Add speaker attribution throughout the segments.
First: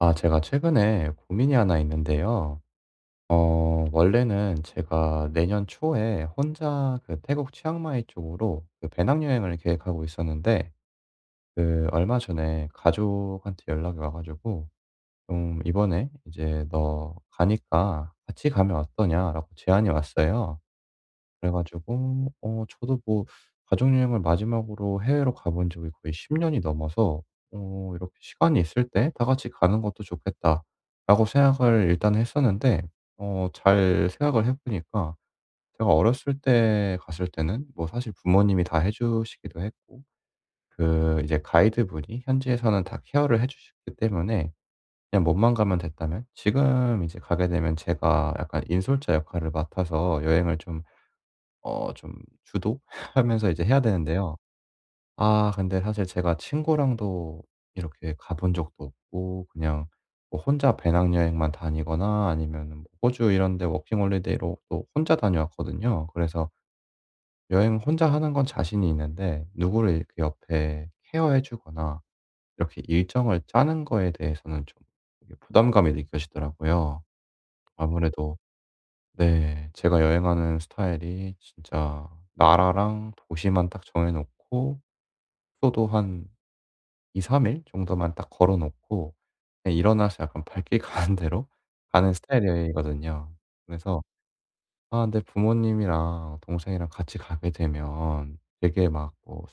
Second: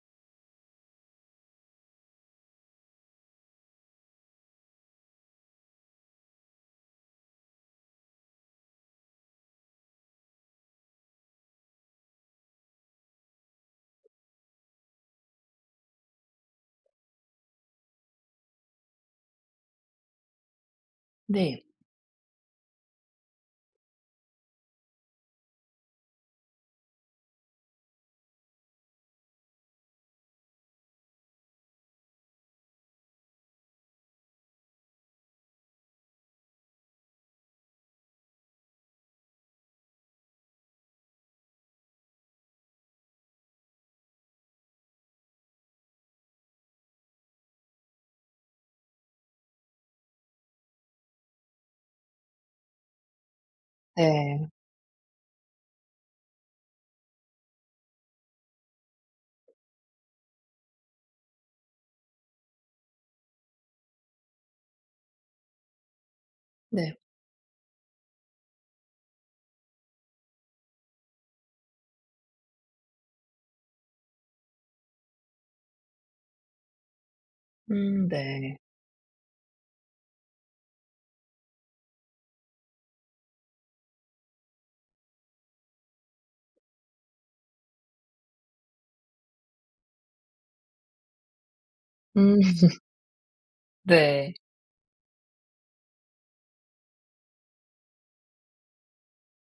Speaker 1: 아, 제가 최근에 고민이 하나 있는데요. 원래는 제가 내년 초에 혼자 그 태국 치앙마이 쪽으로 그 배낭여행을 계획하고 있었는데, 그 얼마 전에 가족한테 연락이 와가지고, 좀 이번에 이제 너 가니까 같이 가면 어떠냐라고 제안이 왔어요. 그래
Speaker 2: 네.
Speaker 1: 가지고 저도 뭐 가족 여행을 마지막으로 해외로 가본 적이 거의 10 년이 넘어서 이렇게 '시간이 있을 때 다 같이 가는 것도 좋겠다.'라고 생각을 일단 했었는데, 잘 생각을 해 보니까 제가 어렸을 때 갔을 때는 뭐 사실 부모님이 다 해 주시기도 했고, 그 이제 가이드분이 현지에서는 다 케어를 해 주셨기 때문에 그냥 몸만 가면 됐다면, 지금 이제 가게 되면 제가 약간 인솔자 역할을 맡아서 여행을 좀 주도하면서 이제 해야 되는데요.
Speaker 2: 네.
Speaker 1: 아 근데 사실 제가 친구랑도 이렇게 가본 적도 없고 그냥 뭐 혼자 배낭여행만 다니거나 아니면은 뭐 호주 이런 데 워킹홀리데이로 또 혼자 다녀왔거든요. 그래서
Speaker 2: 네.
Speaker 1: 여행 혼자 하는 건 자신이 있는데, 누구를 이렇게 옆에 케어해 주거나 이렇게 일정을 짜는 거에 대해서는 좀게 부담감이 느껴지더라고요. 아무래도.
Speaker 2: 네.
Speaker 1: 네. 제가 여행하는 스타일이 진짜 나라랑 도시만 딱 정해 놓고 숙소도 한 2-3일 정도만 딱 걸어 놓고 그냥 일어나서 약간 발길 가는 대로 가는
Speaker 2: 음
Speaker 1: 스타일이거든요. 그래서
Speaker 2: 네.
Speaker 1: 아 근데 부모님이랑 동생이랑 같이 가게 되면 되게 막 뭐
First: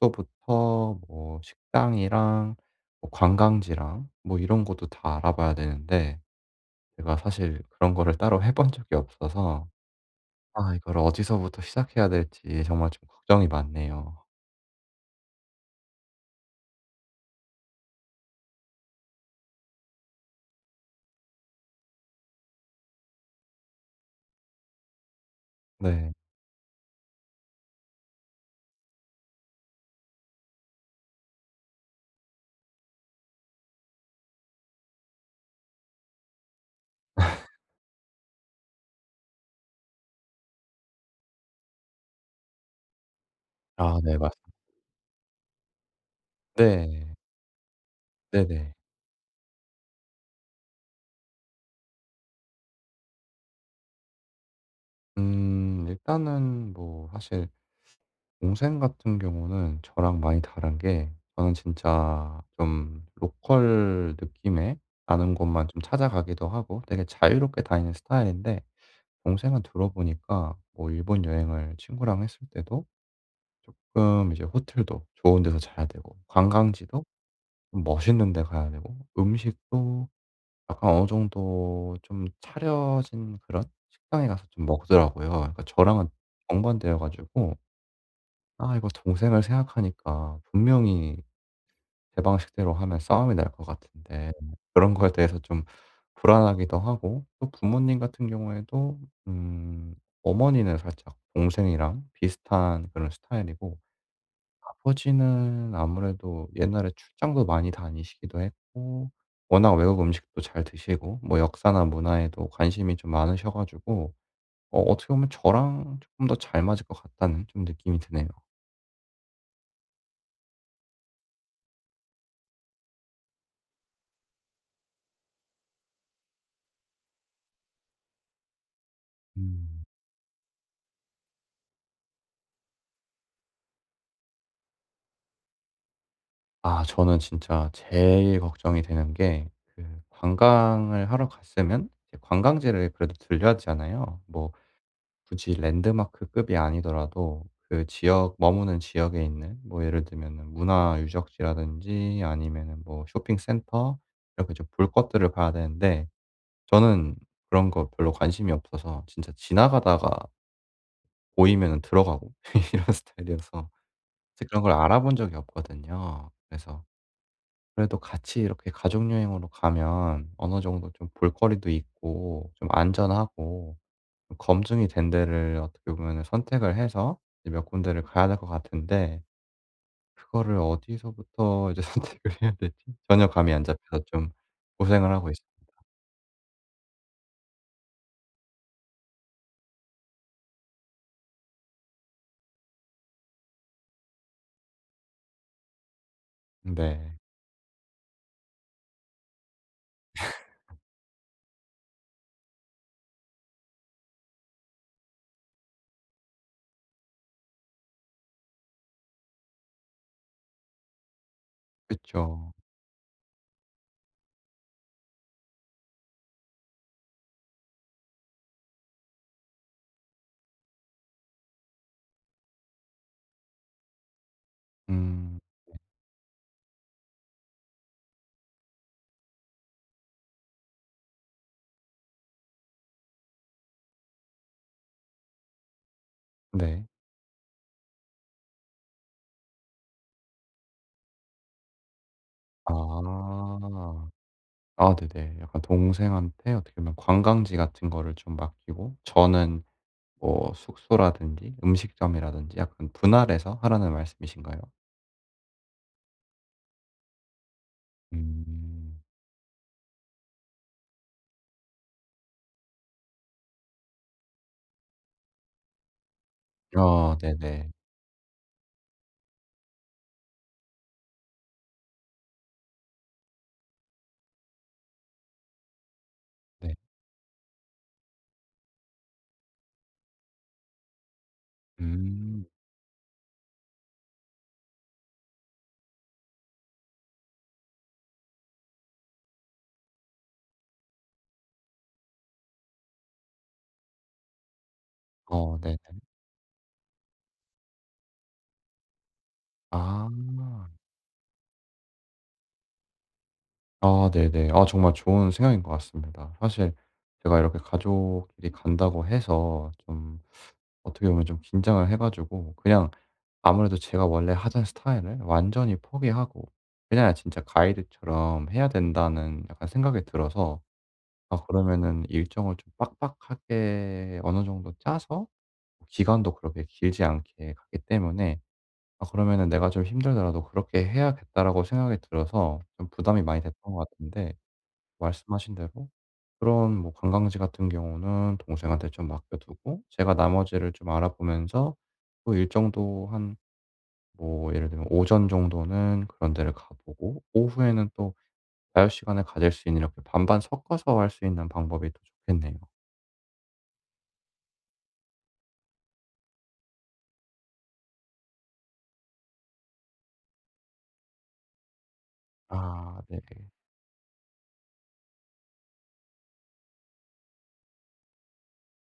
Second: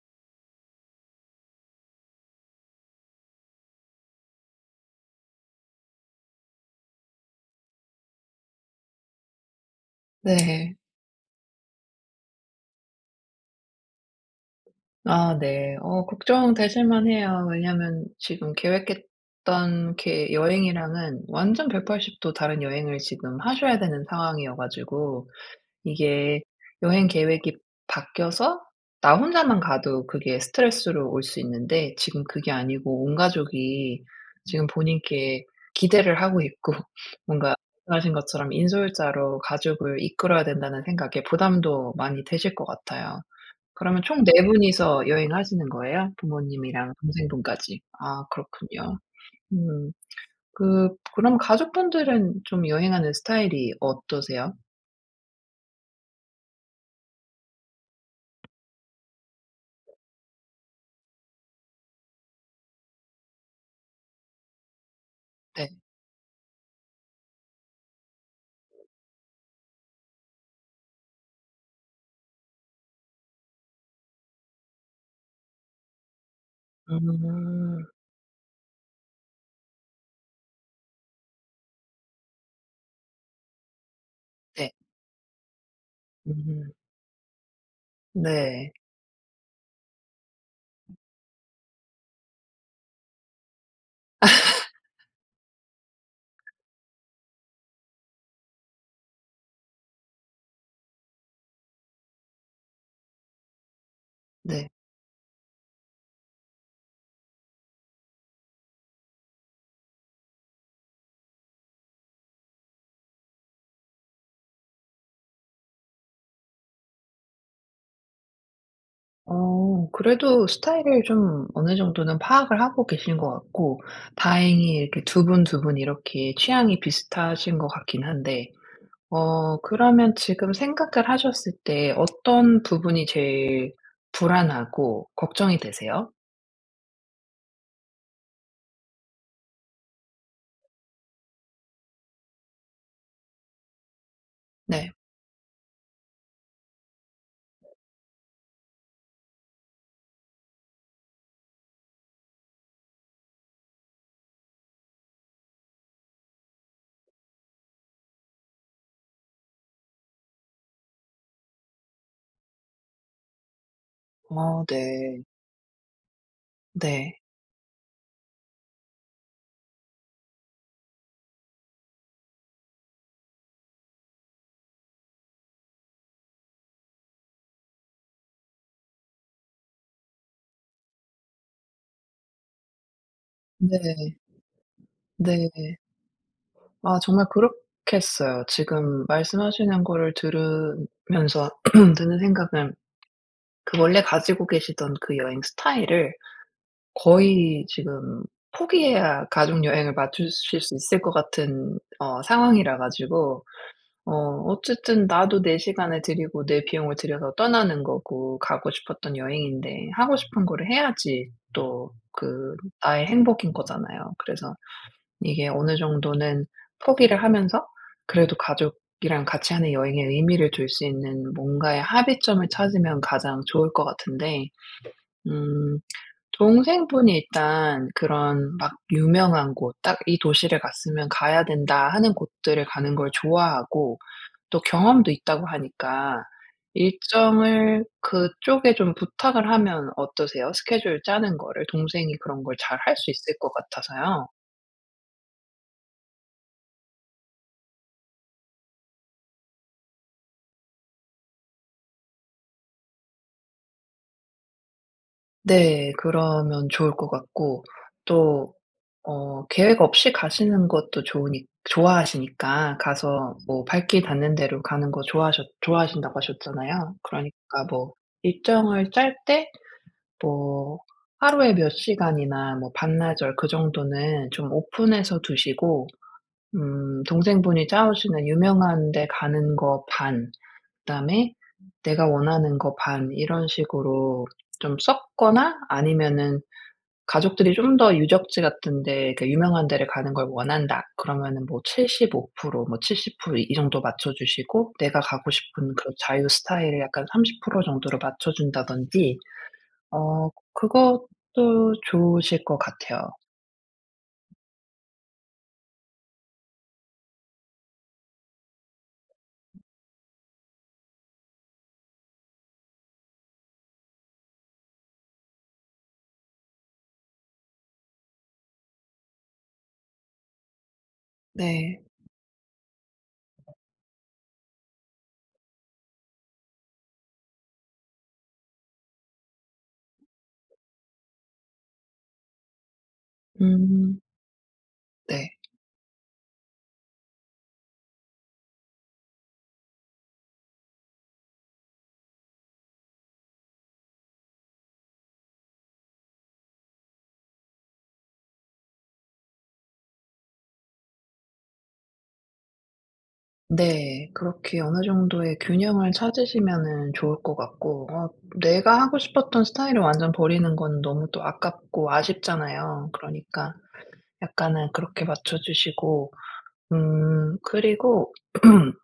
Speaker 1: 숙소부터 뭐 식당이랑 뭐 관광지랑 뭐 이런 것도 다 알아봐야 되는데, 제가 사실 그런 거를 따로 해본 적이 없어서 아
Speaker 2: 네.
Speaker 1: 이걸 어디서부터 시작해야 될지 정말 좀 걱정이 많네요.
Speaker 2: 아 네. 어 걱정되실 만해요. 왜냐면 지금 계획했던 게 여행이랑은 완전 180도 다른 여행을 지금 하셔야 되는 상황이어 가지고
Speaker 1: 네.
Speaker 2: 이게 여행 계획이 바뀌어서 나 혼자만 가도 그게 스트레스로 올 수 있는데 지금 그게 아니고 온 가족이 지금 본인께 기대를 하고 있고 뭔가 말씀하신 것처럼 '인솔자로 가족을 이끌어야 된다.'는 생각에 부담도 많이 되실 것 같아요.
Speaker 1: 아
Speaker 2: 그러면
Speaker 1: 네,
Speaker 2: 총 네
Speaker 1: 맞습니다.
Speaker 2: 분이서 여행하시는 거예요? 부모님이랑
Speaker 1: 네.
Speaker 2: 동생분까지. 아
Speaker 1: 네네.
Speaker 2: 그렇군요. 음. 그럼 가족분들은 좀 여행하는 스타일이 어떠세요?
Speaker 1: 음, 일단은 뭐 사실 동생 같은 경우는 저랑 많이 다른 게, 저는 진짜 좀 로컬 느낌의 아는 곳만
Speaker 2: 네.
Speaker 1: 좀 찾아가기도 하고 되게 자유롭게 다니는 스타일인데, 동생은 들어보니까 뭐 일본 여행을 친구랑 했을 때도 조금 이제 호텔도 좋은 데서 자야 되고, 관광지도 좀
Speaker 2: 음.
Speaker 1: 멋있는 데 가야 되고, 음식도 약간 어느 정도 좀 차려진 그런 식당에 가서 좀
Speaker 2: 네.
Speaker 1: 먹더라고요. 그러니까 저랑은
Speaker 2: 음.
Speaker 1: 정반대여 가지고
Speaker 2: 네.
Speaker 1: 아 이거 동생을 생각하니까 분명히 제 방식대로 하면 싸움이 날 것 같은데, 그런 거에 대해서 좀 불안하기도 하고, 또 부모님 같은 경우에도 음 어머니는 살짝 동생이랑 비슷한 그런 스타일이고,
Speaker 2: 네.
Speaker 1: 아버지는 아무래도 옛날에 출장도 많이 다니시기도 했고, 워낙 외국 음식도 잘 드시고 뭐 역사나 문화에도 관심이 좀 많으셔 가지고 어떻게 보면 저랑 조금 더 잘 맞을 것 같다는 좀 느낌이 드네요.
Speaker 2: 어 그래도 스타일을 좀 어느 정도는 파악을 하고 계신 것 같고, 다행히 이렇게 두 분, 두 분 이렇게 취향이 비슷하신 것 같긴 한데, 어
Speaker 1: 음.
Speaker 2: 그러면 지금 생각을 하셨을 때 어떤 부분이 제일 불안하고 걱정이 되세요?
Speaker 1: 아 저는 진짜 제일 걱정이 되는 게 그 관광을 하러 갔으면 이제 관광지를 그래도 들려야 되잖아요. 뭐
Speaker 2: 네.
Speaker 1: 굳이 랜드마크급이 아니더라도 그 지역 머무는 지역에 있는 뭐 예를 들면은 문화 유적지라든지 아니면은 뭐 쇼핑센터 이렇게 좀 볼 것들을 봐야 되는데, 저는 그런 거 별로 관심이 없어서 진짜 지나가다가 보이면은 들어가고 이런 스타일이어서 사실 그런
Speaker 2: 어
Speaker 1: 걸 알아본
Speaker 2: 네.
Speaker 1: 적이 없거든요. 그래서
Speaker 2: 네.
Speaker 1: 그래도 같이 이렇게 가족 여행으로 가면 어느 정도 좀 볼거리도 있고 좀 안전하고 검증이 된 데를 어떻게 보면 선택을 해서 이제 몇 군데를 가야 될 것 같은데, 그거를 어디서부터 이제 선택을 해야 될지 전혀 감이 안 잡혀서
Speaker 2: 네.
Speaker 1: 좀 고생을 하고
Speaker 2: 네.
Speaker 1: 있어요.
Speaker 2: 아 정말 그렇겠어요. 지금 말씀하시는 거를 들으면서 드는 생각은, 그 원래 가지고 계시던 그 여행 스타일을
Speaker 1: 네.
Speaker 2: 거의 지금 포기해야 가족 여행을 맞추실 수 있을 것 같은 어 상황이라 가지고, 어 어쨌든 나도 내 시간을 들이고 내 비용을 들여서 떠나는 거고 가고 싶었던 여행인데 하고 싶은 거를 해야지 또
Speaker 1: 그쵸.
Speaker 2: 그 나의 행복인 거잖아요. 그래서 이게 어느 정도는 포기를 하면서 그래도 가족이랑 같이 하는 여행의 의미를 둘 수 있는 뭔가의 합의점을 찾으면 가장 좋을 것 같은데.
Speaker 1: 음
Speaker 2: 음. 동생분이 일단 그런 막 유명한 곳 '딱 이 도시를 갔으면 가야 된다.' 하는 곳들을 가는 걸 좋아하고 또 경험도 있다고 하니까,
Speaker 1: 네.
Speaker 2: 일정을 그쪽에 좀 부탁을 하면 어떠세요? 스케줄 짜는 거를 동생이 그런 걸 잘 할 수 있을 것
Speaker 1: 아.
Speaker 2: 같아서요.
Speaker 1: 아 네네. 약간 동생한테 어떻게 보면 관광지 같은 거를 좀 맡기고, 저는 뭐 숙소라든지 음식점이라든지 약간 분할해서 하라는 말씀이신가요?
Speaker 2: 네. 그러면 좋을 것 같고, 또
Speaker 1: 음.
Speaker 2: 어 계획 없이 가시는 것도 좋으니 좋아하시니까, 가서 뭐 발길 닿는 대로 가는 거 좋아하셨 좋아하신다고 하셨잖아요.
Speaker 1: 어
Speaker 2: 그러니까
Speaker 1: 네네.
Speaker 2: 뭐 일정을 짤 때, 뭐 하루에 몇 시간이나 뭐 반나절 그 정도는 좀 오픈해서 두시고,
Speaker 1: 네.
Speaker 2: 동생분이 짜오시는 유명한 데 가는 거 반, 그다음에 내가
Speaker 1: 음.
Speaker 2: 원하는 거 반 이런 식으로 좀 섞거나, 아니면은 가족들이 좀 더 유적지 같은 데 그 유명한 데를 가는 걸 원한다. 그러면은 뭐 75% 뭐 70% 이 정도 맞춰 주시고 내가 가고
Speaker 1: 어
Speaker 2: 싶은
Speaker 1: 네네.
Speaker 2: 그런 자유 스타일을 약간 30% 정도로 맞춰 준다든지,
Speaker 1: 아.
Speaker 2: 어 그것도 좋으실 것 같아요.
Speaker 1: 아 네네. 아 정말 좋은 생각인 것 같습니다. 사실 제가 이렇게 가족끼리 간다고 해서 좀 어떻게 보면 좀 긴장을 해 가지고 그냥 아무래도 제가 원래 하던 스타일을 완전히 포기하고 그냥 진짜 가이드처럼 해야 된다는 약간 생각이 들어서, 아
Speaker 2: 네.
Speaker 1: 그러면은 일정을 좀 빡빡하게 어느 정도 짜서, 기간도 그렇게 길지 않게 가기 때문에 아 그러면은 '내가 좀 힘들더라도 그렇게 해야겠다.'라고 생각이 들어서 좀 부담이 많이 됐던 것
Speaker 2: 음
Speaker 1: 같은데,
Speaker 2: 네.
Speaker 1: 말씀하신 대로 그런 뭐 관광지 같은 경우는 동생한테 좀 맡겨 두고 제가 나머지를 좀 알아보면서 또 일정도 한 뭐 예를 들면 오전 정도는 그런 데를 가 보고 오후에는 또 자유 시간을 가질 수 있는 이렇게 반반 섞어서 할 수 있는 방법이 더 좋겠네요.
Speaker 2: 네. 그렇게 어느 정도의 균형을 찾으시면은 좋을 것 같고, 어 내가 하고 싶었던 스타일을 완전 버리는 건 너무 또 아깝고 아쉽잖아요.
Speaker 1: 아 네네.
Speaker 2: 그러니까 약간은 그렇게 맞춰주시고, 그리고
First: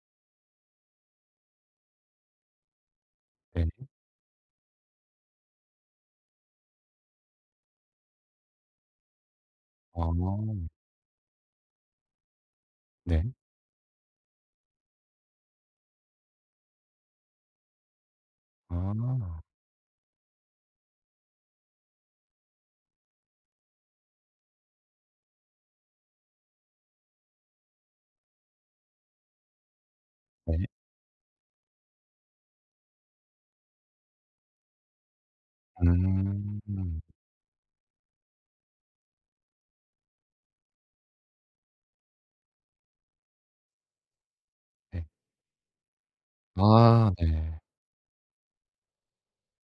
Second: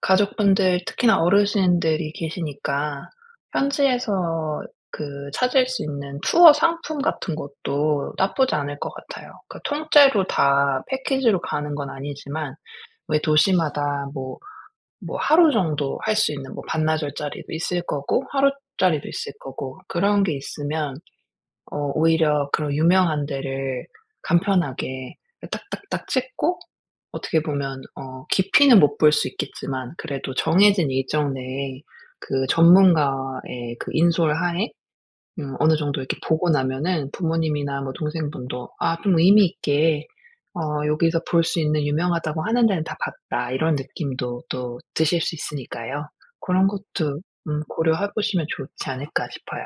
Speaker 2: 가족분들 특히나 어르신들이 계시니까
Speaker 1: 네.
Speaker 2: 현지에서 그 찾을 수 있는 투어 상품 같은 것도 나쁘지 않을 것 같아요. 그
Speaker 1: 아.
Speaker 2: 통째로 다 패키지로 가는 건 아니지만, 왜
Speaker 1: 네.
Speaker 2: 도시마다 뭐 뭐 하루 정도 할 수 있는 뭐 반나절짜리도 있을 거고 하루짜리도 있을
Speaker 1: 아.
Speaker 2: 거고 그런 게 있으면, 어 오히려 그런 유명한 데를 간편하게 딱딱딱 찍고 어떻게 보면 어 깊이는 못 볼 수 있겠지만 그래도
Speaker 1: 네.
Speaker 2: 정해진 일정 내에 그 전문가의 그 인솔 하에 어느 정도 이렇게 보고
Speaker 1: 음.
Speaker 2: 나면은 부모님이나 뭐 동생분도 '아 좀 의미 있게 어 여기서 볼 수 있는 유명하다고 하는 데는 다 봤다.' 이런 느낌도 또
Speaker 1: 네.
Speaker 2: 드실 수 있으니까요. 그런
Speaker 1: 아
Speaker 2: 것도
Speaker 1: 네.
Speaker 2: 고려해 보시면 좋지 않을까 싶어요.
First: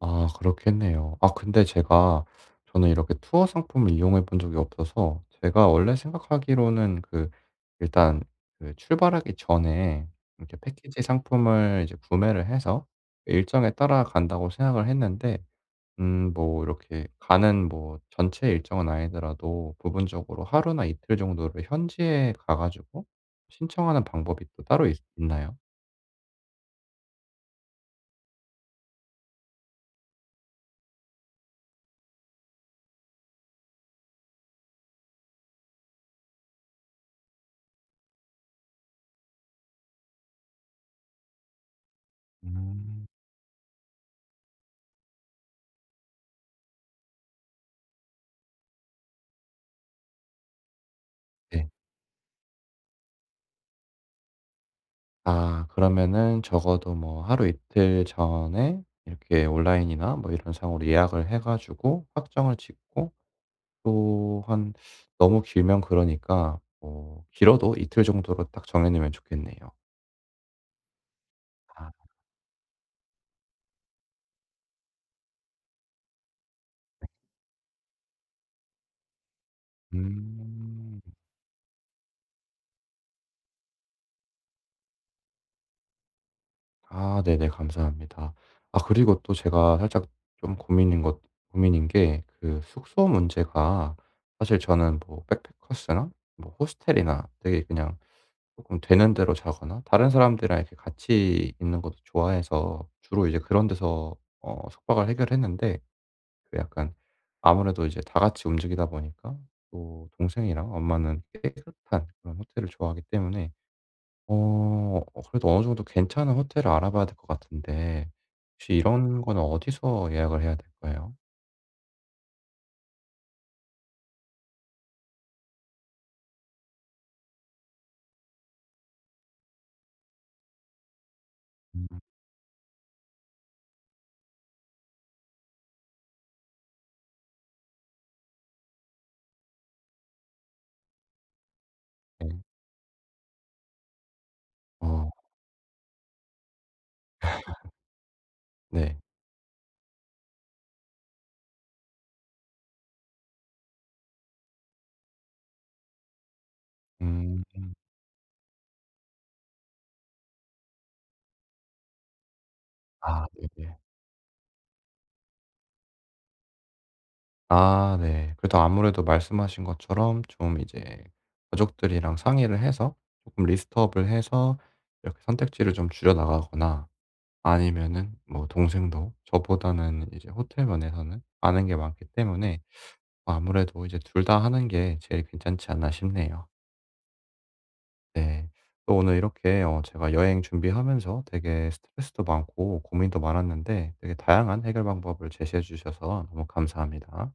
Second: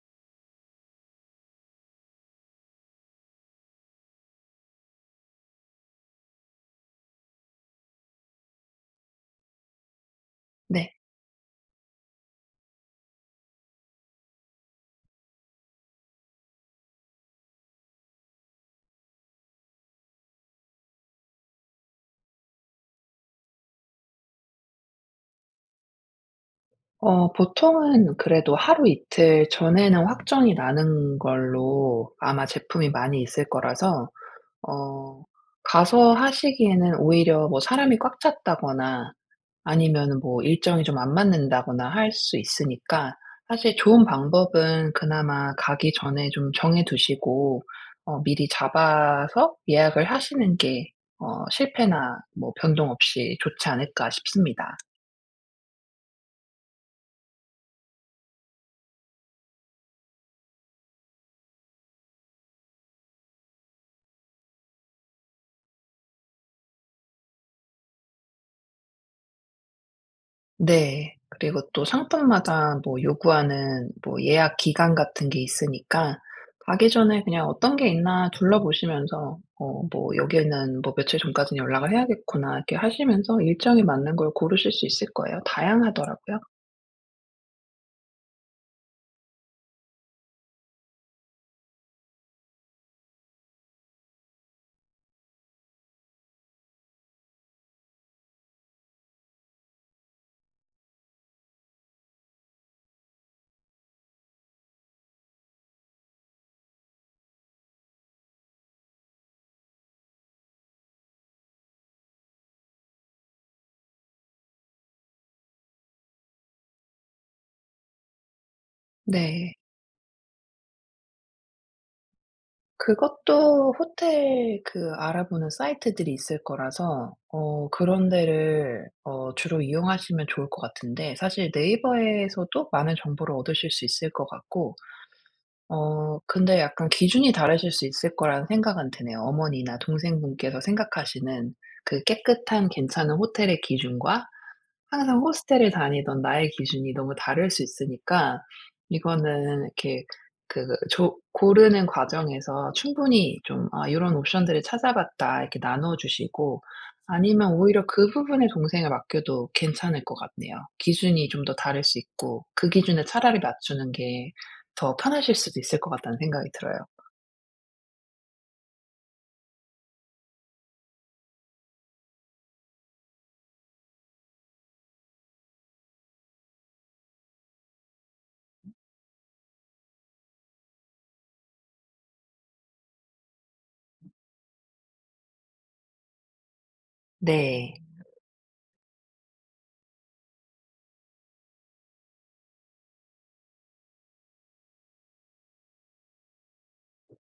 Speaker 1: 아 그렇겠네요. 아 근데 제가 저는 이렇게 투어 상품을 이용해 본 적이 없어서 제가 원래 생각하기로는 그 일단 그 출발하기 전에 이렇게
Speaker 2: 네.
Speaker 1: 패키지 상품을 이제 구매를 해서 일정에 따라간다고 생각을 했는데, 뭐 이렇게 가는 뭐 전체 일정은 아니더라도 부분적으로 하루나 이틀 정도를 현지에 가 가지고 신청하는 방법이 또 따로 있 있나요?
Speaker 2: 어 보통은 그래도 하루 이틀 전에는 확정이 나는 걸로 아마 제품이 많이 있을 거라서, 어 가서 하시기에는 오히려 뭐 사람이 꽉 찼다거나 아니면 뭐 일정이 좀 안 맞는다거나 할 수
Speaker 1: 음.
Speaker 2: 있으니까, 사실 좋은 방법은 그나마 가기 전에 좀 정해 두시고 어 미리 잡아서 예약을 하시는 게 어
Speaker 1: 네.
Speaker 2: 실패나 뭐 변동 없이 좋지 않을까 싶습니다.
Speaker 1: 아 그러면은 적어도 뭐 하루 이틀 전에 이렇게 온라인이나 뭐 이런 상으로 예약을 해 가지고 확정을 짓고, 또한 너무 길면 그러니까 뭐 길어도 이틀 정도로 딱 정해 놓으면 좋겠네요.
Speaker 2: 네. 그리고 또
Speaker 1: 아,
Speaker 2: 상품마다 뭐 요구하는 뭐 예약 기간 같은 게 있으니까, 가기 전에 그냥 '어떤 게 있나 둘러보시면서 어 뭐 여기는 뭐
Speaker 1: 음.
Speaker 2: 며칠 전까지는 연락을 해야겠구나.' 이렇게 하시면서 일정에 맞는 걸 고르실 수 있을 거예요. 다양하더라고요.
Speaker 1: 아 네네, 감사합니다. 아 그리고 또 제가 살짝 좀 고민인 게 그 숙소 문제가 사실 저는 뭐 백패커스나 뭐 호스텔이나 되게 그냥 조금 되는 대로 자거나 다른 사람들이랑 이렇게 같이 있는 것도 좋아해서 주로 이제 그런 데서 숙박을 해결했는데, 그 약간 아무래도 이제 다 같이 움직이다 보니까 또 동생이랑 엄마는 깨끗한 그런 호텔을 좋아하기 때문에, 어 그래도 어느 정도 괜찮은 호텔을 알아봐야 될 것 같은데 혹시 이런 거는
Speaker 2: 네.
Speaker 1: 어디서 예약을 해야 될까요?
Speaker 2: 그것도 호텔 그 알아보는 사이트들이 있을 거라서 어 그런 데를 어 주로 이용하시면 좋을 것 같은데, 사실
Speaker 1: 음
Speaker 2: 네이버에서도 많은 정보를 얻으실 수 있을 것 같고, 어 근데 약간 기준이 다르실 수 있을 거라는 생각은 드네요. 어머니나 동생분께서 생각하시는 그
Speaker 1: 네.
Speaker 2: 깨끗한 괜찮은 호텔의 기준과
Speaker 1: 어
Speaker 2: 항상 호스텔을 다니던 나의 기준이 너무 다를 수 있으니까,
Speaker 1: 네.
Speaker 2: 이거는 이렇게 그 그 조 고르는 과정에서 충분히 좀 "아 런 옵션들을 찾아봤다." 이렇게 나눠 주시고,
Speaker 1: 음.
Speaker 2: 아니면 오히려 그 부분에 동생을 맡겨도 괜찮을 것 같네요. 기준이 좀 더 다를 수 있고 그 기준에
Speaker 1: 아
Speaker 2: 차라리
Speaker 1: 네네.
Speaker 2: 맞추는 게 더 편하실 수도 있을 것 같다는 생각이 들어요.
Speaker 1: 아 네. 그래도 아무래도 말씀하신 것처럼 좀 이제 가족들이랑 상의를 해서 조금 리스트업을 해서 이렇게 선택지를 좀 줄여 나가거나, 아니면은 뭐 동생도 저보다는 이제 호텔 면에서는 아는 게 많기 때문에 아무래도 이제 둘 다 하는 게 제일 괜찮지 않나 싶네요.
Speaker 2: 네.
Speaker 1: 네. 또 오늘 이렇게 제가 여행 준비하면서 되게 스트레스도 많고 고민도 많았는데 되게 다양한 해결 방법을 제시해 주셔서 너무 감사합니다.